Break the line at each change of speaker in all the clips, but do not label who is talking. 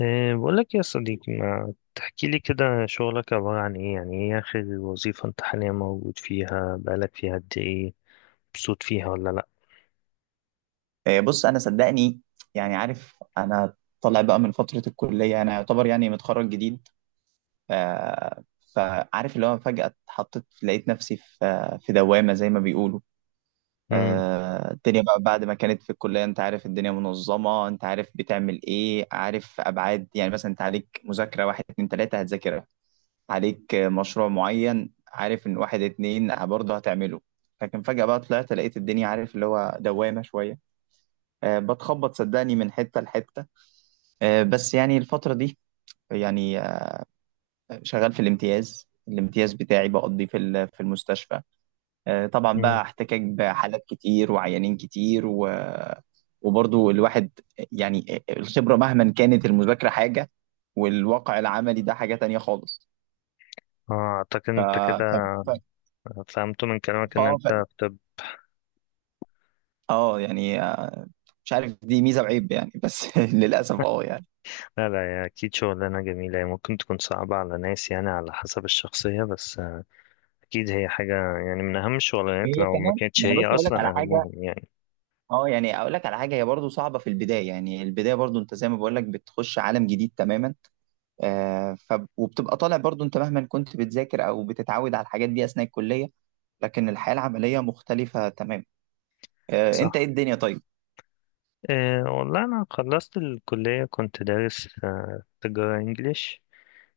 إيه، بقول لك يا صديقي ما تحكي لي كده شغلك عبارة عن ايه؟ يعني ايه اخر وظيفة انت حاليا موجود فيها؟ بقالك فيها قد ايه؟ مبسوط فيها ولا لا؟
بص انا صدقني. عارف انا طالع بقى من فتره الكليه، انا يعتبر يعني متخرج جديد. ف... فعارف اللي هو فجاه اتحطيت، لقيت نفسي في دوامه زي ما بيقولوا.
امم.
الدنيا بقى بعد ما كانت في الكليه، انت عارف الدنيا منظمه، انت عارف بتعمل ايه، عارف ابعاد، يعني مثلا انت عليك مذاكره واحد اتنين تلاته هتذاكرها، عليك مشروع معين عارف ان واحد اتنين برضه هتعمله. لكن فجاه بقى طلعت لقيت الدنيا عارف اللي هو دوامه شويه. بتخبط صدقني من حتة لحتة. بس يعني الفترة دي يعني شغال في الامتياز. الامتياز بتاعي بقضي في المستشفى. طبعا بقى
امم.
احتكاك بحالات كتير وعيانين كتير وبرضو الواحد يعني الخبرة مهما كانت المذاكرة حاجة، والواقع العملي ده حاجة تانية خالص.
اه، اعتقد
ف
انت كده
ف ف ف
فهمت من كلامك ان
اه،
انت
ف-
في طب.
اه يعني آه، مش عارف دي ميزة وعيب يعني، بس للأسف يعني.
لا لا، يا اكيد شغلانة جميلة، هي ممكن تكون صعبة على ناس يعني على حسب الشخصية، بس اكيد هي حاجة يعني من اهم الشغلانات
وهي
لو ما
كمان
كانتش
يعني
هي
بص اقول لك
اصلا
على حاجة.
اهمهم يعني.
اه يعني اقول لك على حاجه، هي برضو صعبه في البدايه، يعني البدايه برضو انت زي ما بقول لك بتخش عالم جديد تماما. آه ف وبتبقى طالع برضو انت مهما كنت بتذاكر او بتتعود على الحاجات دي اثناء الكليه، لكن الحياه العمليه مختلفه تماما. انت ايه
صح.
الدنيا؟ طيب.
إيه والله انا خلصت الكلية، كنت دارس تجارة انجليش.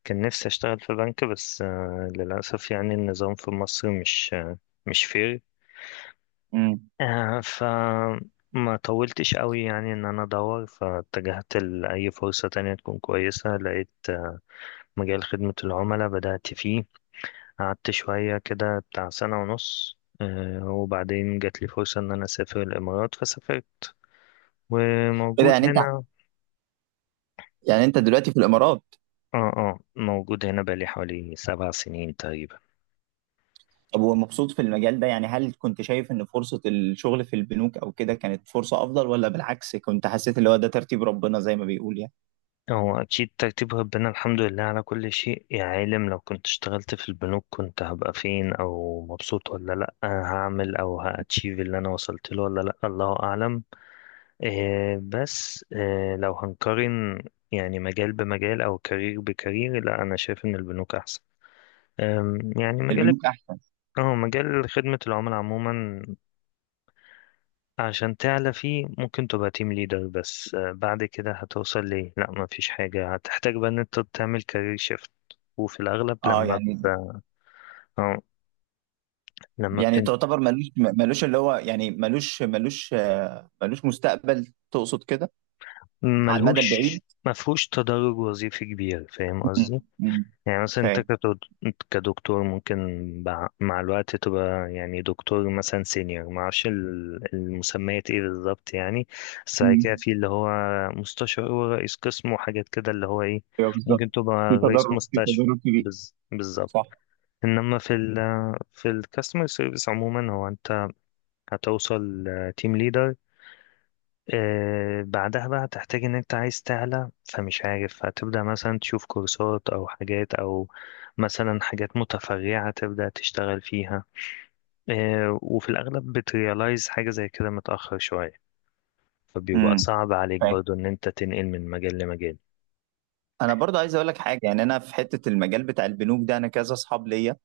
كان نفسي اشتغل في بنك بس للاسف، يعني النظام في مصر مش فير.
امم.
آه، ف ما طولتش قوي يعني ان انا ادور، فاتجهت لاي فرصة تانية تكون كويسة، لقيت مجال خدمة العملاء بدأت فيه. قعدت شوية كده بتاع سنة ونص، وبعدين جات لي فرصة ان انا اسافر الامارات فسافرت
كده
وموجود
يعني انت،
هنا.
يعني انت دلوقتي في الامارات؟
اه اه، موجود هنا بقالي حوالي 7 سنين تقريبا.
طب ومبسوط في المجال ده؟ يعني هل كنت شايف ان فرصه الشغل في البنوك او كده كانت فرصه افضل، ولا بالعكس كنت حسيت اللي هو ده ترتيب ربنا زي ما بيقول يعني؟
هو أكيد ترتيب ربنا، الحمد لله على كل شيء. يا عالم لو كنت اشتغلت في البنوك كنت هبقى فين؟ أو مبسوط ولا لأ؟ هعمل أو هأتشيف اللي أنا وصلت له ولا لأ؟ الله أعلم. إيه بس إيه، لو هنقارن يعني مجال بمجال أو كارير بكارير، لأ أنا شايف إن البنوك أحسن. يعني مجال.
البنوك احسن.
اه، مجال خدمة العملاء عموما عشان تعلى فيه ممكن تبقى تيم ليدر، بس بعد كده هتوصل ليه لا مفيش حاجة، هتحتاج بقى ان انت تعمل كارير شيفت. وفي الاغلب
اه يعني
آه، لما
يعني
بتن...
تعتبر ملوش ملوش اللي هو يعني ملوش ملوش آه، ملوش مستقبل تقصد كده، على المدى
ملهوش
البعيد؟
مفهوش تدرج وظيفي كبير، فاهم
مم.
قصدي؟
مم.
يعني مثلا انت
فاهم.
كدكتور ممكن مع الوقت تبقى يعني دكتور مثلا سينيور، معرفش المسميات ايه بالظبط يعني، بس بعد كده
مم.
في اللي هو مستشار ورئيس قسم وحاجات كده اللي هو ايه،
ايوه بالظبط.
ممكن تبقى
في
رئيس
تضرر في
مستشفى.
تضرر كبير.
بالظبط.
صح.
انما في الكاستمر سيرفيس عموما هو انت هتوصل تيم ليدر، بعدها بقى هتحتاج ان انت عايز تعلى، فمش عارف هتبدأ مثلا تشوف كورسات او حاجات او مثلا حاجات متفرعة تبدأ تشتغل فيها. وفي الاغلب بتريالايز حاجة زي كده متأخر شوية، فبيبقى
امم.
صعب عليك
فاهم.
برضو ان انت تنقل من مجال لمجال.
انا برضه عايز اقول لك حاجه. يعني انا في حته المجال بتاع البنوك ده انا كذا اصحاب ليا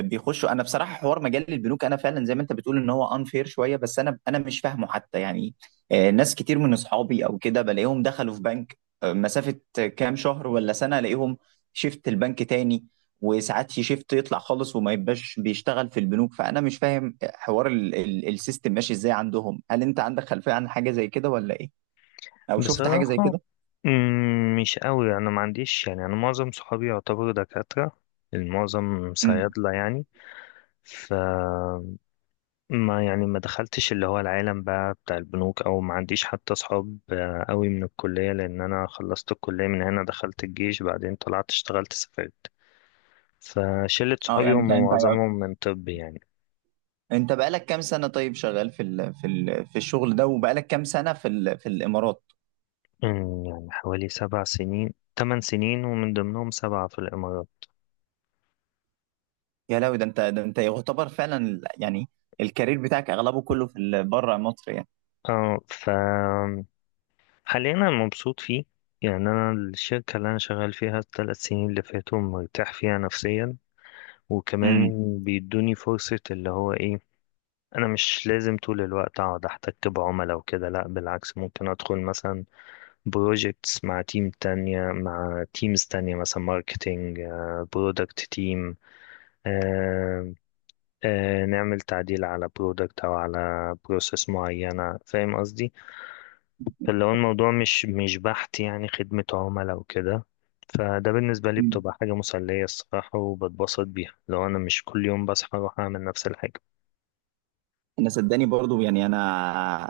بيخشوا. انا بصراحه حوار مجال البنوك انا فعلا زي ما انت بتقول ان هو انفير شويه، بس انا مش فاهمه حتى يعني. ناس كتير من اصحابي او كده بلاقيهم دخلوا في بنك مسافه كام شهر ولا سنه، الاقيهم شيفت البنك تاني، وساعات يشيفت يطلع خالص وما يبقاش بيشتغل في البنوك. فانا مش فاهم حوار السيستم ماشي ازاي عندهم، هل انت عندك خلفيه عن حاجه زي كده ولا ايه؟ او شفت حاجه زي
بصراحة
كده؟
مش قوي، انا ما عنديش، يعني انا معظم صحابي يعتبروا دكاترة، المعظم
امم.
صيادلة يعني. ف ما يعني ما دخلتش اللي هو العالم بقى بتاع البنوك، او ما عنديش حتى اصحاب قوي من الكلية، لان انا خلصت الكلية من هنا دخلت الجيش بعدين طلعت اشتغلت سافرت، فشلة
اه
صحابي
يعني
هم
انت انت
معظمهم من طب يعني.
انت بقالك كام سنه طيب شغال في الشغل ده؟ وبقالك كام سنه في الامارات؟
يعني حوالي 7 سنين، 8 سنين ومن ضمنهم 7 في الامارات.
يا لهوي، ده انت، ده انت يعتبر فعلا يعني الكارير بتاعك اغلبه كله بره مصر يعني.
اه، حاليا انا مبسوط فيه. يعني انا الشركة اللي انا شغال فيها ال 3 سنين اللي فاتوا مرتاح فيها نفسيا، وكمان
امم.
بيدوني فرصة اللي هو ايه، انا مش لازم طول الوقت اقعد احتك بعملاء وكده، لا بالعكس ممكن ادخل مثلا بروجكتس مع تيم تانية، مع تيمز تانية، مثلا ماركتينج، برودكت تيم، نعمل تعديل على برودكت او على بروسيس معينة، فاهم قصدي؟ فاللي هو الموضوع مش بحت يعني خدمة عملاء وكده. فده بالنسبة لي
امم.
بتبقى حاجة مسلية الصراحة، وبتبسط بيها لو أنا مش كل يوم بصحى أروح أعمل نفس الحاجة.
انا صدقني برضو يعني انا،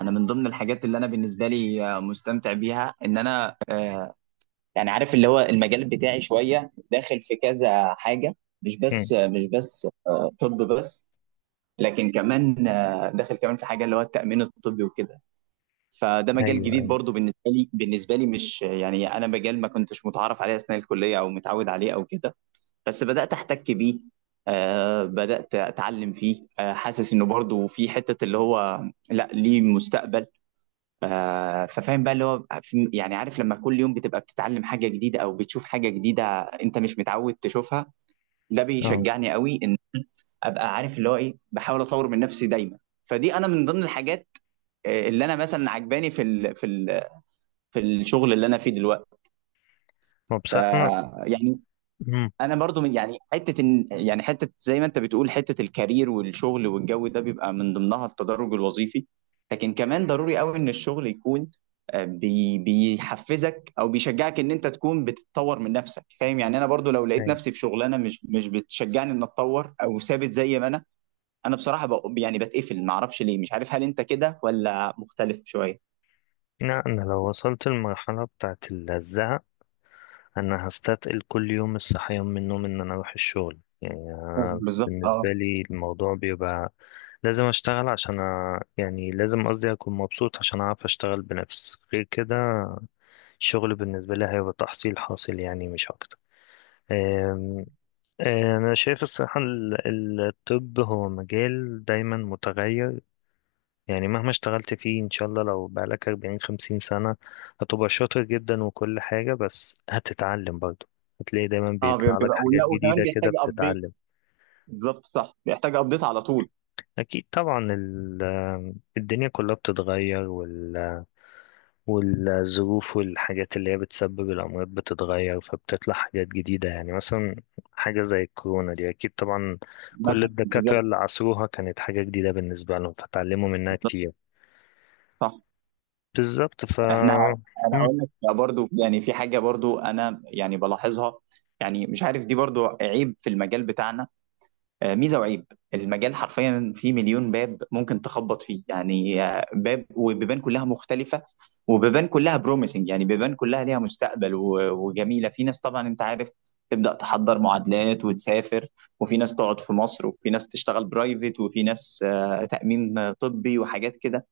انا من ضمن الحاجات اللي انا بالنسبه لي مستمتع بيها ان انا عارف اللي هو المجال بتاعي شويه داخل في كذا حاجه، مش
مم.
بس مش بس آه، طب بس لكن كمان داخل كمان في حاجه اللي هو التامين الطبي وكده. فده مجال
أيوه
جديد
أيوة.
برضو بالنسبه لي مش يعني انا مجال ما كنتش متعرف عليه اثناء الكليه او متعود عليه او كده. بس بدأت احتك بيه، آه بدأت اتعلم فيه، آه حاسس انه برضو في حتة اللي هو لا، ليه مستقبل. ففاهم بقى اللي هو يعني عارف لما كل يوم بتبقى بتتعلم حاجة جديدة او بتشوف حاجة جديدة انت مش متعود تشوفها، ده
اه،
بيشجعني قوي ان ابقى عارف اللي هو ايه، بحاول اطور من نفسي دايما. فدي انا من ضمن الحاجات اللي انا مثلا عجباني في الشغل اللي انا فيه دلوقتي.
هو
ف-
بصراحة،
يعني
أنا،
انا برضو من يعني حته يعني حته زي ما انت بتقول حته الكارير والشغل والجو ده بيبقى من ضمنها التدرج الوظيفي. لكن كمان ضروري قوي ان الشغل يكون بيحفزك او بيشجعك ان انت تكون بتتطور من نفسك. فاهم يعني انا برضو لو لقيت
أي.
نفسي في شغلانه مش بتشجعني ان اتطور او ثابت زي ما انا، انا بصراحه يعني بتقفل ما اعرفش ليه. مش عارف هل انت كده ولا مختلف شويه؟
لا، أنا لو وصلت المرحلة بتاعت الزهق أنا هستثقل كل يوم الصحيان من النوم إن أنا أروح الشغل. يعني أنا
بالظبط اه.
بالنسبة لي الموضوع بيبقى لازم أشتغل يعني لازم قصدي أكون مبسوط عشان أعرف أشتغل بنفسي، غير كده الشغل بالنسبة لي هيبقى تحصيل حاصل يعني مش أكتر. أم- أنا شايف الصحة الطب هو مجال دايما متغير، يعني مهما اشتغلت فيه ان شاء الله لو بقالك 40 50 سنة هتبقى شاطر جدا وكل حاجة، بس هتتعلم برضه، هتلاقي دايما
اه
بيطلع لك
بيبقى،
حاجات
ولا وكمان
جديدة كده
بيحتاج ابديت.
بتتعلم.
بالظبط صح، بيحتاج ابديت على طول.
اكيد طبعا الدنيا كلها بتتغير، والظروف والحاجات اللي هي بتسبب الأمراض بتتغير، فبتطلع حاجات جديدة، يعني مثلا حاجة زي الكورونا دي أكيد طبعا كل
مثلا
الدكاترة
بالظبط.
اللي عصروها كانت حاجة جديدة بالنسبة لهم فتعلموا منها كتير.
صح.
بالظبط.
احنا، انا
مم.
هقول لك برضو يعني في حاجه برضو انا يعني بلاحظها، يعني مش عارف دي برضو عيب في المجال بتاعنا. ميزه وعيب، المجال حرفيا فيه مليون باب ممكن تخبط فيه يعني. باب وبيبان كلها مختلفه، وبيبان كلها بروميسنج، يعني بيبان كلها ليها مستقبل وجميله. في ناس طبعا انت عارف تبدا تحضر معادلات وتسافر، وفي ناس تقعد في مصر، وفي ناس تشتغل برايفت، وفي ناس تامين طبي وحاجات كده.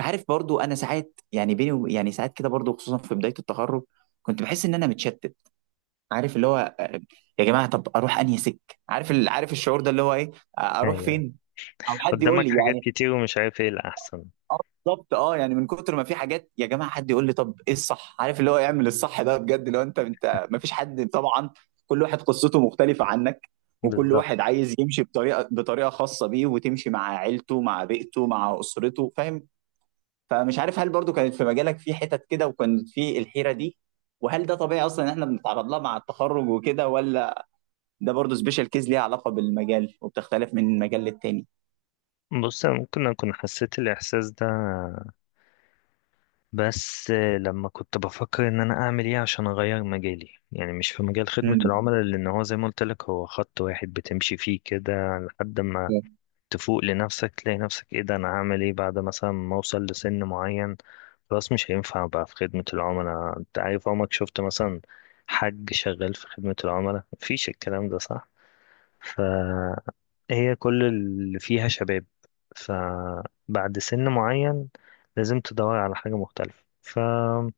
عارف برضو انا ساعات يعني يعني ساعات كده برضو خصوصا في بدايه التخرج كنت بحس ان انا متشتت. عارف اللي هو يا جماعه طب اروح انهي سك؟ عارف عارف الشعور ده اللي هو ايه؟ اروح
يعني
فين؟ او حد يقول
قدامك
لي
حاجات
يعني.
كتير ومش عارف ايه الأحسن.
اه بالظبط اه، يعني من كتر ما في حاجات يا جماعه حد يقول لي طب ايه الصح؟ عارف اللي هو يعمل الصح ده بجد؟ لو انت ما فيش حد طبعا، كل واحد قصته مختلفه عنك، وكل
بالظبط.
واحد عايز يمشي بطريقه خاصه بيه، وتمشي مع عيلته مع بيئته مع اسرته. فاهم؟ فمش عارف هل برضو كانت في مجالك في حتت كده وكانت في الحيرة دي؟ وهل ده طبيعي اصلا ان احنا بنتعرض لها مع التخرج وكده، ولا ده برضو سبيشال كيز ليها علاقة بالمجال وبتختلف من مجال للتاني؟
بص أنا ممكن أكون حسيت الإحساس ده، بس لما كنت بفكر إن أنا أعمل إيه عشان أغير مجالي، يعني مش في مجال خدمة
امم.
العملاء، لأن هو زي ما قلت لك هو خط واحد بتمشي فيه كده لحد ما
فهمت.
تفوق لنفسك، تلاقي نفسك إيه ده؟ أنا هعمل إيه بعد مثلا ما أوصل لسن معين؟ خلاص مش هينفع بقى في خدمة العملاء. أنت عارف عمرك شفت مثلا حد شغال في خدمة العملاء؟ مفيش الكلام ده، صح؟ هي كل اللي فيها شباب، فبعد سن معين لازم تدور على حاجة مختلفة. فلما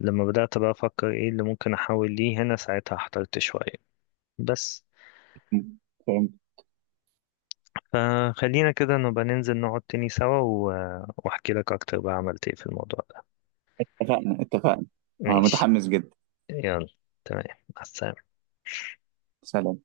بدأت بقى أفكر إيه اللي ممكن أحاول ليه، هنا ساعتها احترت شوية بس.
فهمت.
فخلينا كده نبقى ننزل نقعد تاني سوا وأحكي لك أكتر بقى عملت إيه في الموضوع ده.
اتفقنا اتفقنا.
ماشي.
متحمس جدا.
يلا. تمام. مع السلامة.
سلام.